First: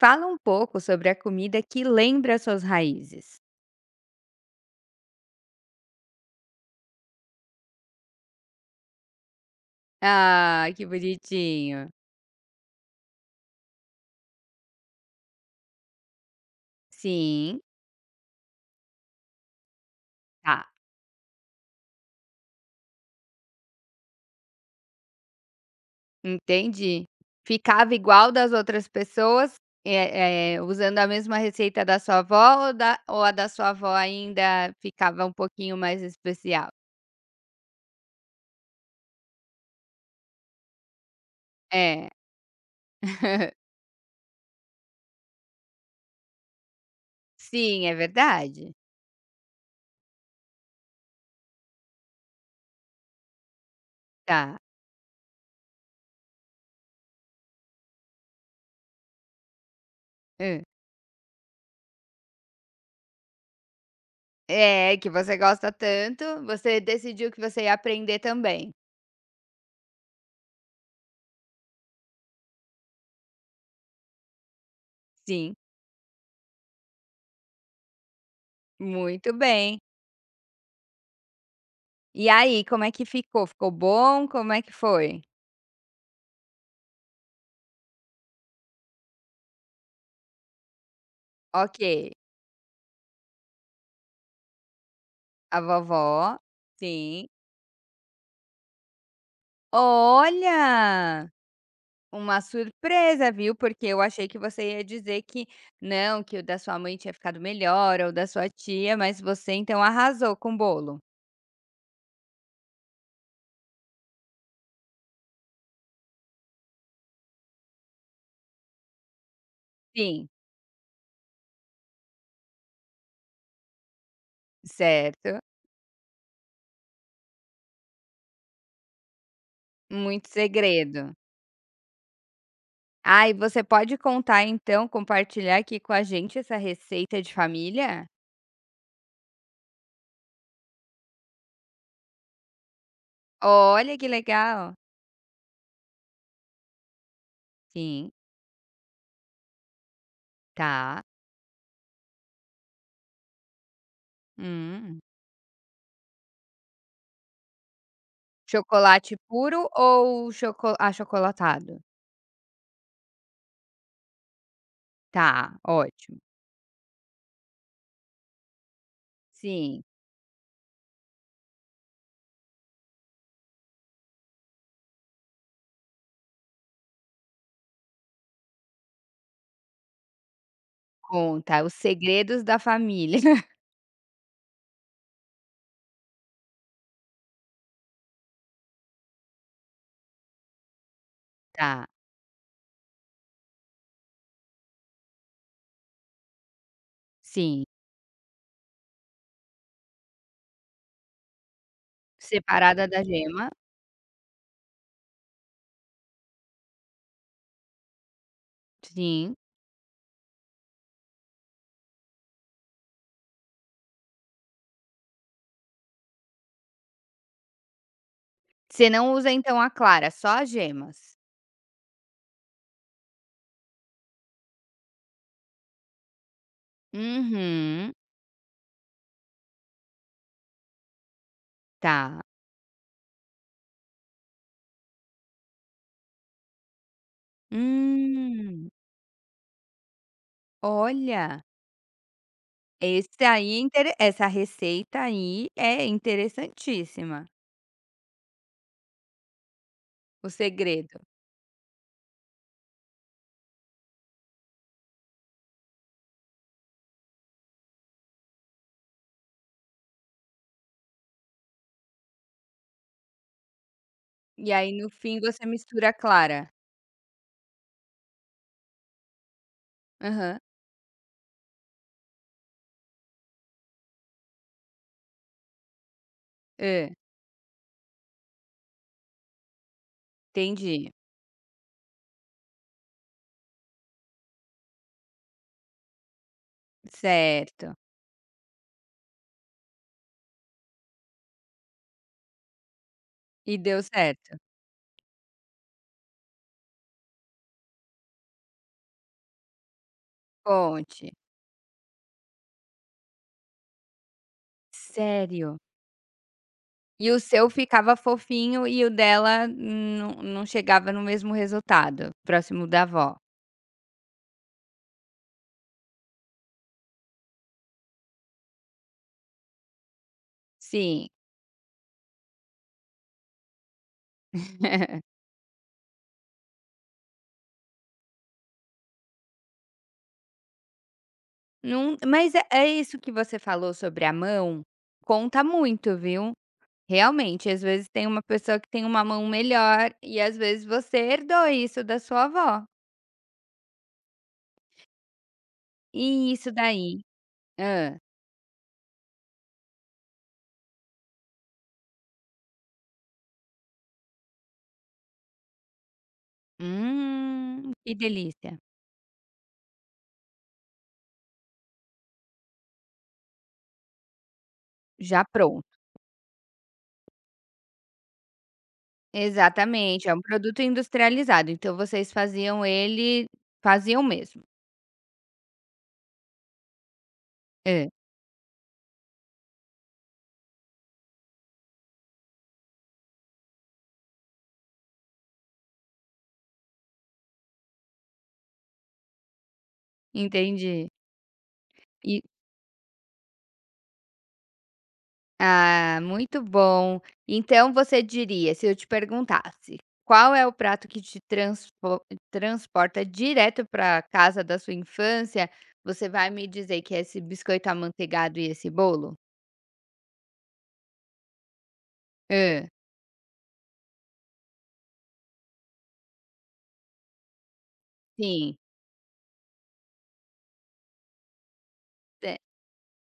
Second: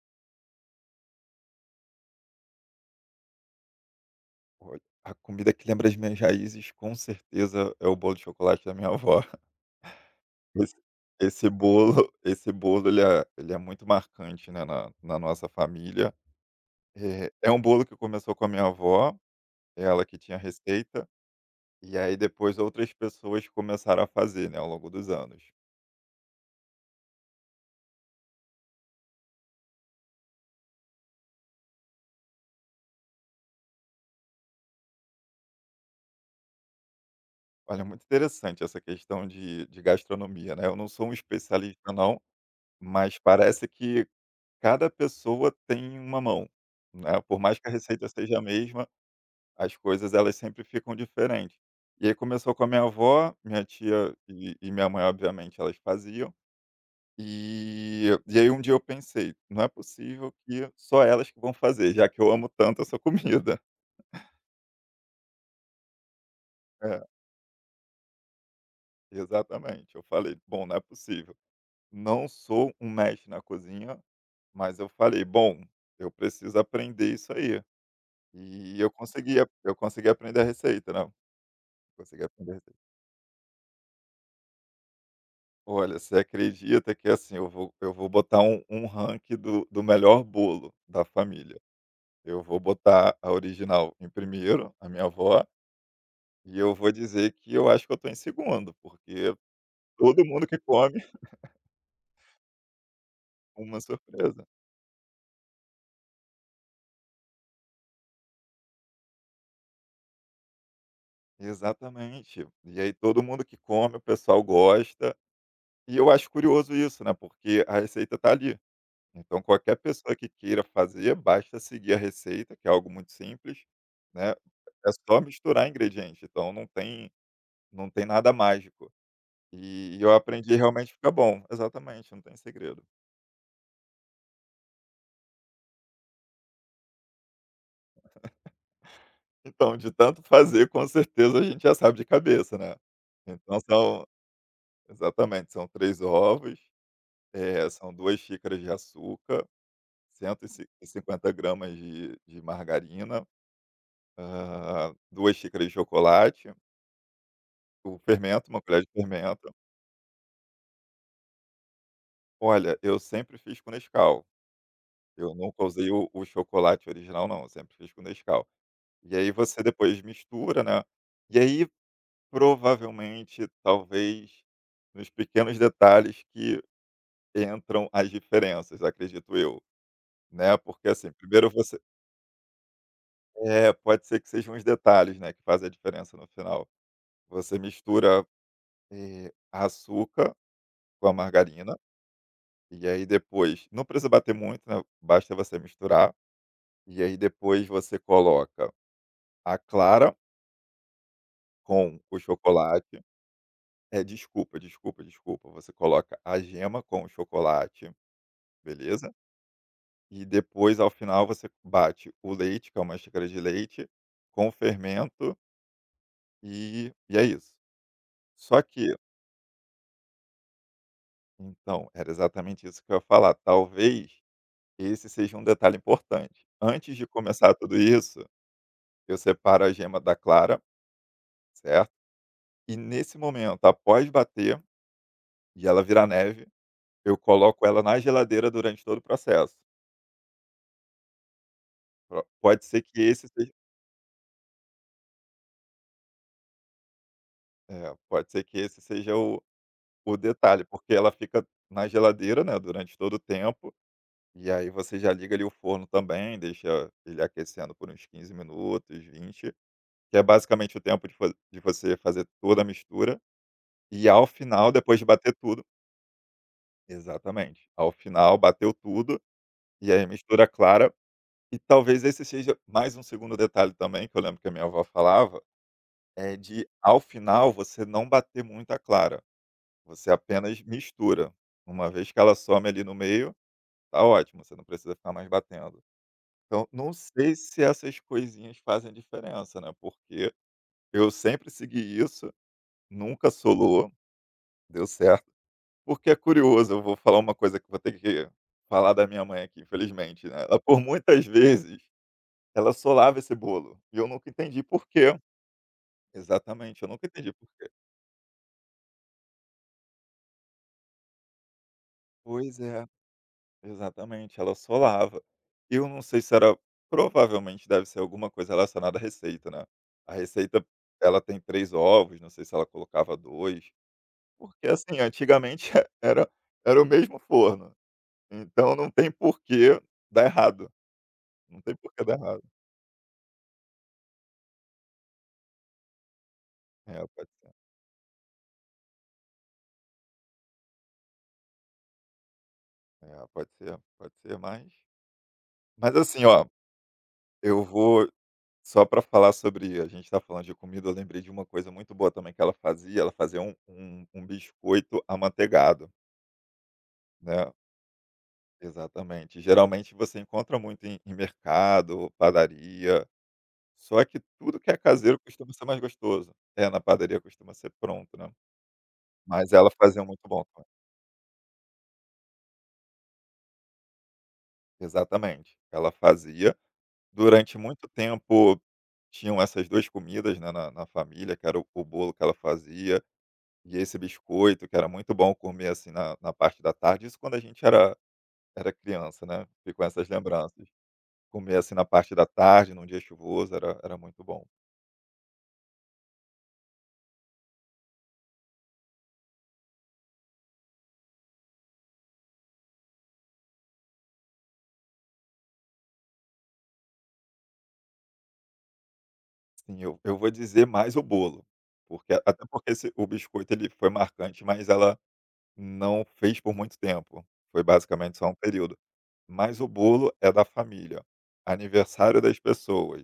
Fala um pouco sobre a comida que lembra suas raízes. Olha, a comida que lembra as minhas raízes, com certeza, é o bolo de chocolate da minha avó. Ah, Esse que esse bonitinho. bolo esse bolo ele é muito marcante, né, na nossa família. É Sim, um bolo que começou com a minha avó, é ela que tinha a tá, receita, e aí depois outras pessoas começaram a fazer, né, ao longo dos anos. entendi. Ficava igual das outras pessoas, usando a mesma receita da sua avó ou a da sua avó ainda ficava um pouquinho mais especial? Olha, muito interessante essa questão de gastronomia, né. Eu não sou um especialista É, não, mas parece que cada pessoa tem uma mão, né, por mais que a sim, é receita seja a verdade? mesma, as coisas elas sempre ficam diferentes. E aí começou com a minha avó, minha tia e, Tá. e minha mãe, obviamente, elas faziam. E aí um dia eu pensei, não é possível Hã. que só elas que vão fazer, já que eu amo tanto essa comida. É, que você gosta tanto, você É, decidiu que você ia aprender também. exatamente. Eu falei, bom, não é possível. Não sou um mestre na cozinha, mas eu falei, Sim, bom, eu preciso aprender isso aí. E eu muito consegui, eu bem. consegui aprender a receita, né? Consegui E aprender a aí, como é receita. que ficou? Ficou bom? Como é que foi? Olha, você acredita que assim, eu vou botar um ranking do melhor bolo da família. Ok, Eu vou botar a original em primeiro, a minha avó, a vovó e eu vou sim. dizer que eu acho que eu estou em segundo, porque todo mundo que come, Olha! Uma surpresa, viu, uma porque eu achei que surpresa. você ia dizer que não, que o da sua mãe tinha ficado melhor ou da sua tia, mas você então arrasou com o bolo. Exatamente. E aí todo mundo que come, o pessoal gosta. E eu acho curioso isso, né, porque a receita tá ali. Então qualquer pessoa Sim, que queira fazer, basta seguir a receita, que é algo muito simples, né, é só certo. misturar ingredientes, então não tem nada mágico. E eu Muito aprendi, realmente fica segredo. bom. Exatamente, não tem segredo. Ah, e você pode contar então, compartilhar aqui com a gente essa receita de família? Então, de tanto fazer, com certeza a gente já sabe de cabeça, né. Então Olha são que legal. exatamente, são 3 ovos, são Sim, 2 xícaras de açúcar, tá. 150 gramas de margarina, Hum. 2 xícaras de chocolate. O fermento, uma colher de Chocolate fermento. puro ou choco achocolatado? Olha, eu sempre fiz com Nescau, eu Tá, nunca usei o ótimo. o chocolate original não, eu sempre fiz com Nescau. E aí você Sim, depois mistura, né, e aí provavelmente, talvez, nos pequenos detalhes que entram as diferenças, acredito eu, né, porque assim, primeiro conta os você. segredos da família. É, pode ser que sejam os detalhes, né, que fazem a diferença no final. Você mistura, açúcar com a margarina. Tá, E aí depois, não precisa bater muito, né, basta você misturar. E aí sim. depois você coloca a clara com o Separada da chocolate. gema, É, desculpa, desculpa, desculpa. Você coloca a gema com o chocolate, beleza? sim. E depois, ao final, você bate o leite, que é uma xícara de leite, com o fermento, e é isso. Só Você que, não usa então a clara, só as gemas? então, era exatamente isso que eu ia falar. Talvez esse seja um detalhe importante. Antes de começar tudo Uhum, isso, eu separo a gema da clara. Certo. tá. E nesse momento, após bater e ela virar neve, eu coloco ela na geladeira Hum, durante todo o processo. olha, Pro pode ser que esse esse seja aí é intere essa receita aí é interessantíssima, é, pode ser que esse seja o o detalhe, porque segredo. ela fica na geladeira, né, durante todo o tempo, e aí você já liga ali o forno também, deixa ele aquecendo por uns 15 minutos, 20, que é basicamente o tempo de você fazer toda a mistura, e ao E final, aí no depois de fim bater você tudo, mistura a clara. exatamente. Ao final, bateu tudo, e aí Aham. mistura clara. E talvez esse seja mais um segundo detalhe também, que eu lembro que a minha avó falava, é de, Hã, ao final, você não bater muito a clara, você apenas entendi, mistura. Uma vez que ela some ali no meio, tá ótimo, você não precisa ficar mais batendo. Então, não sei se certo. essas coisinhas fazem diferença, né, porque eu sempre segui isso, nunca E deu solou, certo? deu certo. Porque é curioso, eu vou falar uma coisa que vou ter que falar da minha mãe aqui, infelizmente, né, ela por Conte. muitas vezes ela solava esse bolo, e eu nunca entendi por quê. Sério? Exatamente, eu nunca E o entendi por seu quê. ficava fofinho e o dela não chegava no mesmo resultado, Pois próximo da é, avó? exatamente, ela solava. E eu não sei se era provavelmente deve ser alguma coisa relacionada à receita, né. A receita, Sim. ela tem 3 ovos, não sei se ela colocava dois, porque assim, antigamente era era o mesmo forno, então não tem por que dar errado, não tem por Não, que dar mas é errado. é isso que você falou sobre a mão, conta muito, viu. É, pode Realmente, ser. às vezes tem uma pessoa que tem uma mão melhor e às vezes você herdou isso da sua avó. É, pode ser, mas assim, E ó, isso daí? eu Ah. vou só para falar sobre a gente está falando de comida, eu lembrei de uma coisa muito boa também que ela fazia um biscoito amanteigado, né. Que delícia. Exatamente. Geralmente você encontra muito em mercado, padaria, só que tudo que é caseiro Já costuma ser mais pronto. gostoso. É, na padaria costuma ser pronto, né. Mas ela fazia Exatamente, é um muito bom produto também. industrializado, então vocês faziam ele faziam mesmo. Exatamente. Ela fazia. Durante muito Hã, tempo tinham essas 2 comidas, né, na família, que era o bolo que ela fazia. E esse biscoito, que era muito bom comer, assim, na parte da tarde, isso quando a gente era criança, né, ficam essas lembranças. entendi. Comer, assim, na parte E da tarde, num dia chuvoso, era muito bom. ah, muito bom. Então você diria, se eu te perguntasse, qual é o prato que te transporta direto para a casa da sua infância, você vai me dizer que é esse biscoito amanteigado e esse bolo? Sim, eu vou dizer mais o bolo, porque até Hã, porque esse o biscoito, ele foi marcante, mas ela não fez por muito tempo, foi basicamente só um sim. período. Mas o bolo é da família, aniversário Te das pessoas,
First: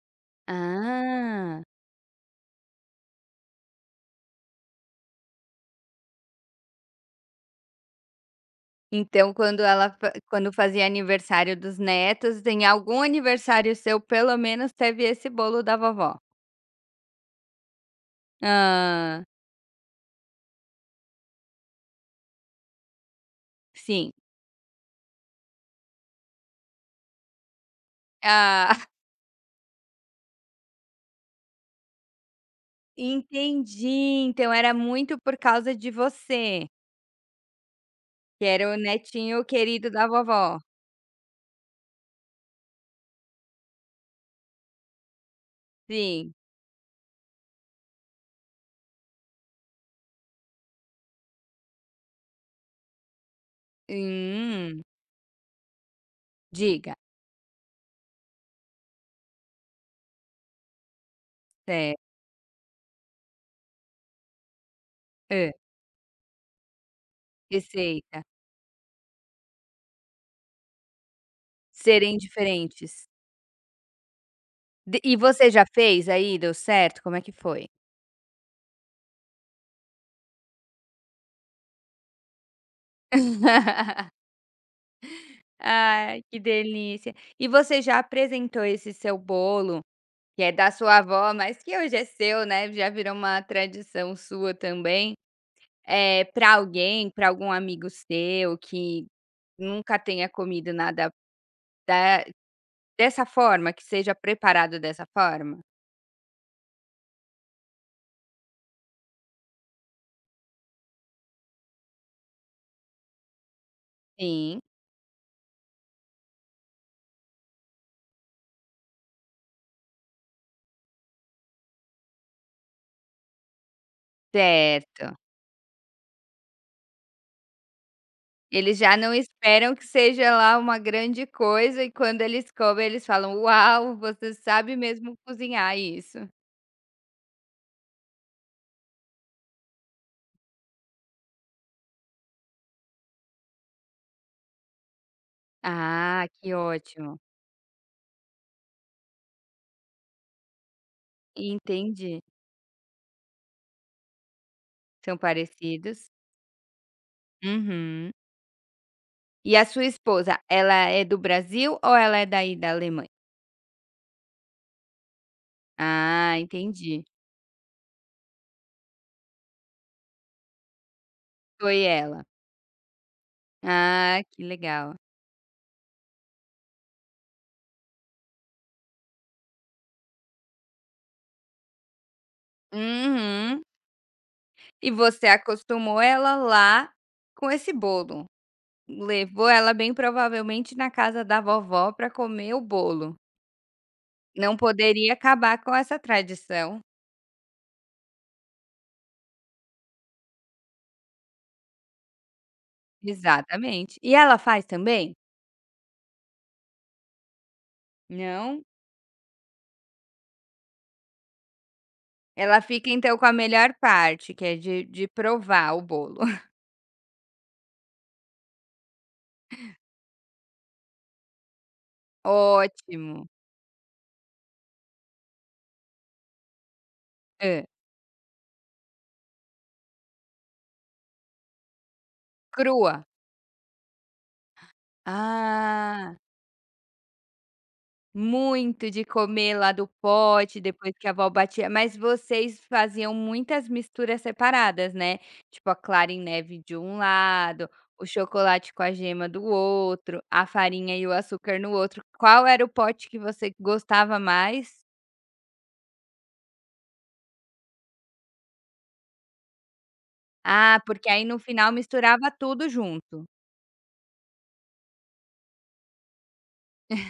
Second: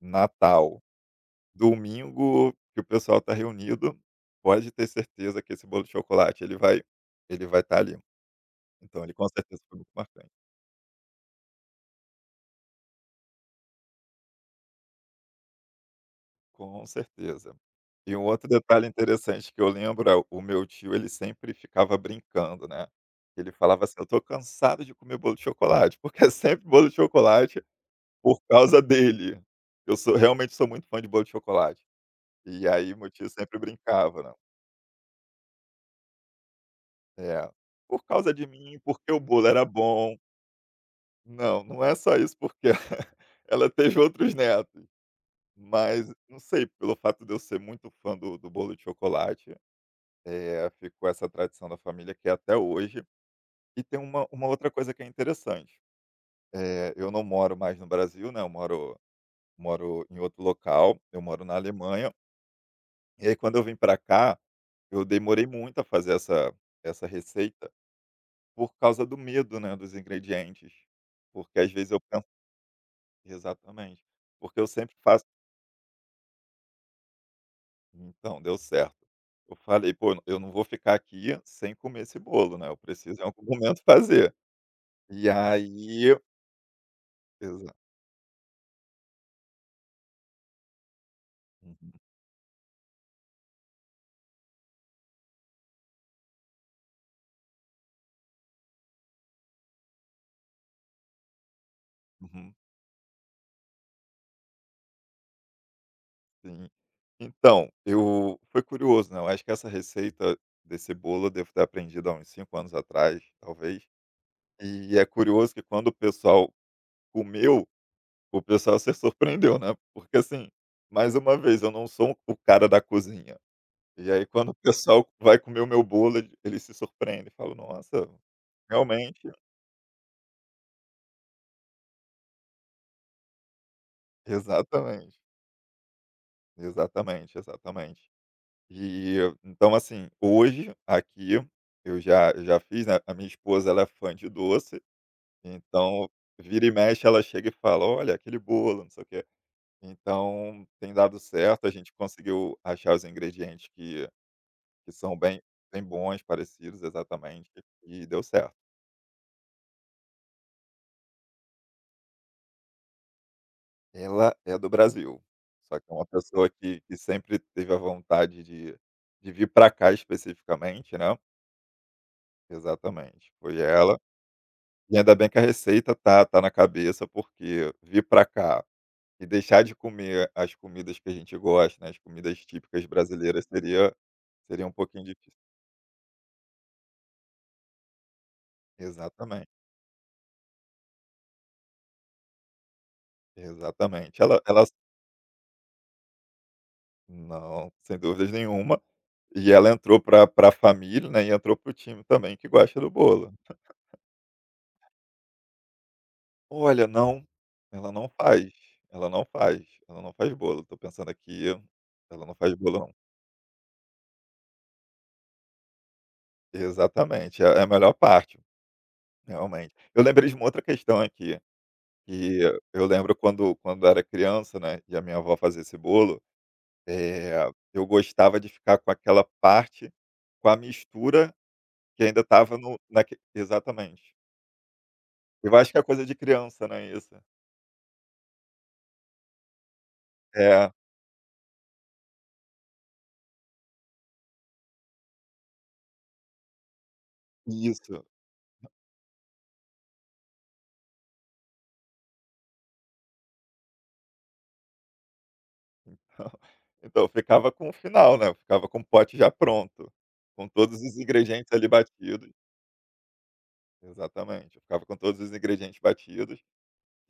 Natal. Ah. Domingo que o pessoal tá reunido, pode ter certeza que esse bolo de chocolate ele vai estar ali. Então ele com Então, certeza quando foi ela muito fa marcante. quando fazia aniversário dos netos, em algum aniversário seu, pelo menos teve esse bolo da vovó. Com certeza. E um outro detalhe Ah, interessante que eu lembro é o meu tio, ele sempre ficava brincando, né. Ele falava assim: "Eu sim. tô cansado de comer bolo de chocolate", porque é sempre bolo de chocolate por Ah, causa dele. Eu sou, realmente sou muito fã de bolo de chocolate. E aí meu tio sempre entendi, brincava, né. então era muito por causa de você, É. Por causa que de era o mim, porque o netinho bolo era querido da bom. vovó. Não, não é só isso, porque ela teve outros netos, mas Sim. não sei, pelo fato de eu ser muito fã do bolo de chocolate, ficou essa tradição da família que é até hoje. E tem uma outra Hum. coisa que é interessante. Diga. Eu não moro mais no Brasil, né? Eu moro em outro local, eu moro na É. Alemanha. E aí, quando eu vim para cá, eu demorei Hã, muito a fazer essa receita receita. por causa do medo, né? Dos ingredientes. Porque às vezes eu Serem penso. diferentes. Exatamente. Porque eu sempre D E faço. você já fez aí, deu certo? Como é que foi? Então, deu certo. Eu falei: "Pô, eu não vou ficar aqui sem comer esse bolo, né, eu preciso em algum momento fazer". E aí Ai, que delícia. E exa você já apresentou esse seu bolo, que é da sua avó, mas que uhum, hoje é seu, né, já virou uma tradição sua também, é para alguém, para algum amigo seu que nunca tenha comido nada da uhum, dessa forma, que seja preparado dessa forma? sim. Então, eu foi curioso, né, eu acho que essa receita desse bolo eu devo ter aprendido há uns 5 anos atrás, talvez. Sim, E é curioso que quando o pessoal comeu, o pessoal se surpreendeu, né, porque assim, mais uma vez, eu não sou o cara da cozinha. E aí quando o pessoal certo. vai comer o meu bolo, eles se surpreendem, falam: "Nossa, Eles já não realmente". esperam que seja lá uma grande coisa e quando eles comem eles falam: "Uau, você sabe mesmo Exatamente, cozinhar isso". exatamente, exatamente. E, então assim, hoje aqui eu já fiz, né, a minha esposa ela é fã de doce, então Ah, que vira e mexe ótimo. ela chega e fala: "Olha, aquele bolo, não sei o quê". Então tem dado certo, a gente Entendi, conseguiu achar os ingredientes que são são bem bem parecidos. bons, parecidos, exatamente, e Uhum. deu certo. E a sua esposa, ela é do Brasil ou ela é daí da Alemanha? Ela é do Brasil, só que é uma Ah, pessoa que entendi, sempre teve a vontade de vir para cá especificamente, né. foi ela. Exatamente, foi ela. Ah, que legal. E ainda bem que a receita tá na cabeça, porque vir para cá e deixar de comer as comidas que a gente gosta, né, as comidas típicas brasileiras Uhum. seria um E pouquinho você difícil. acostumou ela lá com esse bolo? Levou Exatamente, ela bem provavelmente na casa da vovó para comer o bolo. exatamente. Ela Não ela poderia acabar com essa tradição. não, sem dúvidas nenhuma. E ela entrou para a família, né, e entrou para o time também que gosta do bolo. Exatamente. E ela faz também? Olha, não, ela não faz, Não? ela não faz, ela não faz bolo, tô pensando aqui, ela não faz Ela bolo fica não. então com a melhor parte, que é de provar o bolo. Exatamente, é a melhor parte, realmente. Eu lembrei de uma outra questão aqui, que eu lembro Ótimo. quando era criança, né, e a minha avó fazia esse bolo, Hã. eu gostava de ficar com aquela parte, com a mistura que ainda estava no Crua? naque exatamente. Eu acho que é coisa de Ah, criança, né, isso. muito de comer lá do pote, É, depois que a avó batia. Mas vocês faziam muitas misturas separadas, né, tipo a clara em neve de um lado, o isso. chocolate com a gema do outro, a farinha e o açúcar no outro. Qual era o pote que você gostava mais? Então eu ficava com o final, né, eu ficava com o pote já pronto, com Ah, todos os porque aí no ingredientes ali final misturava batidos. tudo junto. Exatamente, eu ficava com todos os ingredientes batidos.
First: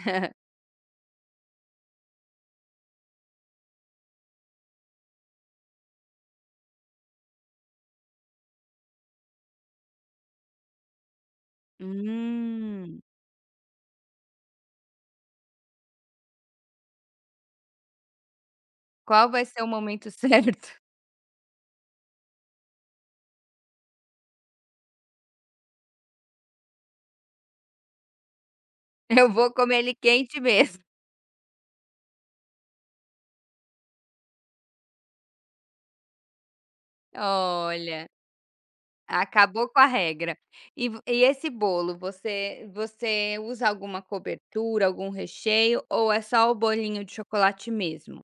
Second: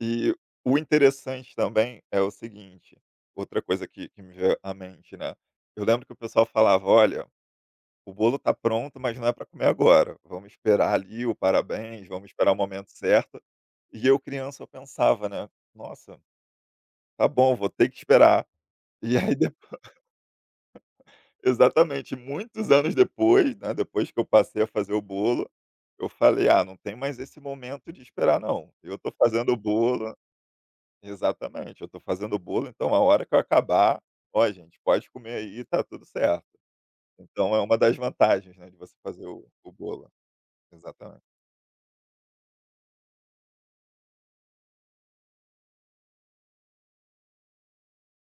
E o interessante também é o seguinte, outra coisa que me veio à mente, né, eu lembro que o pessoal falava: "Olha, o bolo tá pronto, mas não é para comer agora, vamos esperar ali o parabéns, vamos esperar o momento Hum. certo". E eu criança eu pensava, né: "Nossa, tá bom, vou ter que esperar". E Qual aí vai de ser o momento certo? exatamente. Muitos anos depois, né, depois que eu passei a fazer o bolo, eu falei: "Ah, não tem mais esse momento de esperar não. Eu tô Eu vou fazendo o comer ele bolo". quente mesmo. Exatamente. "Eu tô fazendo o bolo, então a hora que eu acabar, ó gente, pode comer aí, tá tudo certo". Então é uma das Olha, vantagens, né, de você fazer o acabou o com a bolo. regra. Exatamente. E esse bolo, você usa alguma cobertura, algum recheio ou é só o bolinho de chocolate mesmo?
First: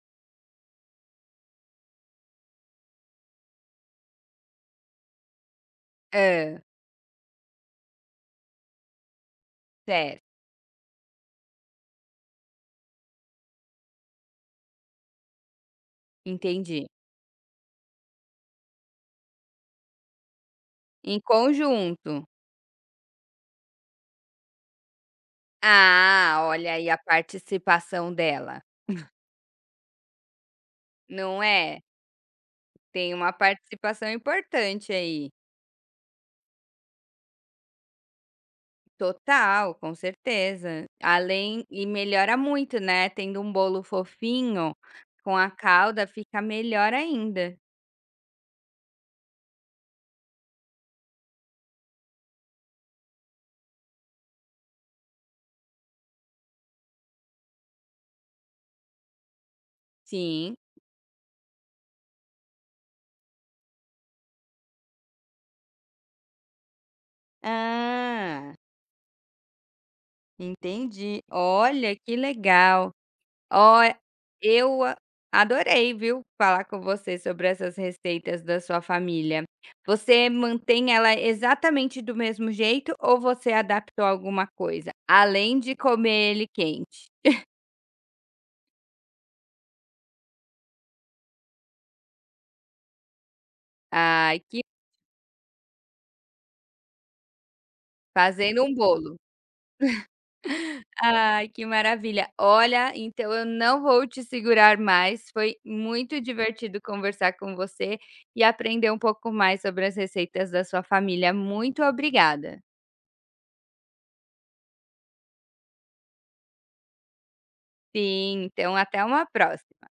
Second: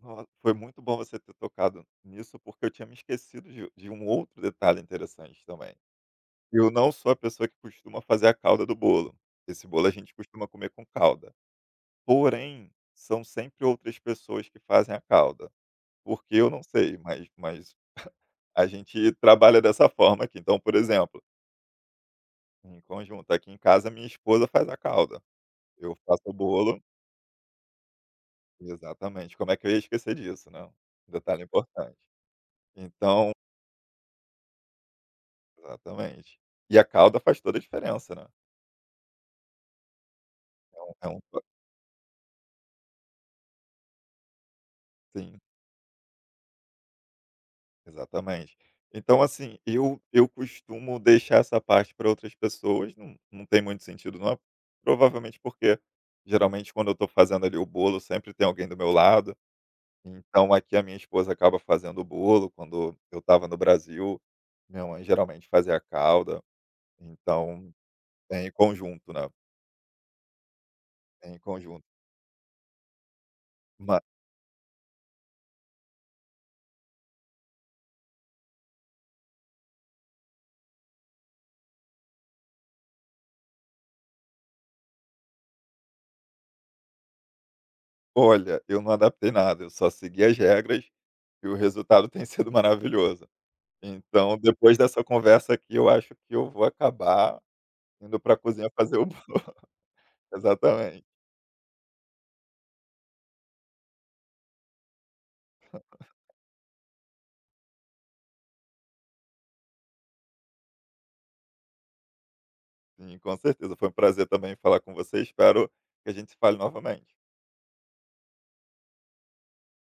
No Foi muito bom você ter tocado nisso, porque eu tinha me esquecido de um outro detalhe interessante também. Ah, Eu não sou a pessoa que costuma fazer a calda do bolo. Esse bolo a gente certo, costuma comer com calda. Porém, são sempre outras pessoas que fazem a calda, porque eu não entendi. sei, mas a gente trabalha dessa forma aqui. Então, por Em exemplo, conjunto. em conjunto, aqui em casa minha esposa faz a calda, eu faço o Ah, olha bolo. aí a participação dela, Exatamente, como é que eu ia esquecer disso, né, um não detalhe é? importante. Tem Então uma participação importante aí. exatamente. E a calda faz toda a diferença, né, Total, com é certeza. É um to Além e melhora muito, né, tendo um bolo fofinho com sim. a calda fica melhor ainda. Exatamente. Então, assim, eu costumo deixar essa parte para outras pessoas, não tem muito sentido não, é provavelmente porque, geralmente, quando eu estou fazendo ali o bolo, sempre tem alguém do meu lado, então Sim. aqui a minha esposa acaba fazendo o bolo, quando eu estava no Brasil, minha mãe geralmente fazia a calda, então é em Ah, conjunto, né, entendi. é em conjunto. Olha, que legal. Ó, Mas eu a adorei, viu, falar com você sobre essas receitas da sua família. Você mantém ela exatamente do mesmo jeito ou você adaptou alguma coisa? Além de comer ele quente. olha, eu não adaptei nada, eu só segui as regras e o resultado tem sido maravilhoso. Então, Ai, que depois dessa conversa aqui, eu acho que eu vou acabar indo para a fazendo cozinha um fazer o bolo. exatamente. Ai, que maravilha. Olha, então eu não vou te segurar mais. Foi muito divertido conversar com você e aprender um pouco mais sobre as receitas da sua família. Muito obrigada. Sim, com certeza. Foi um prazer também falar com você. Espero que a gente se fale novamente. Sim, então até uma próxima.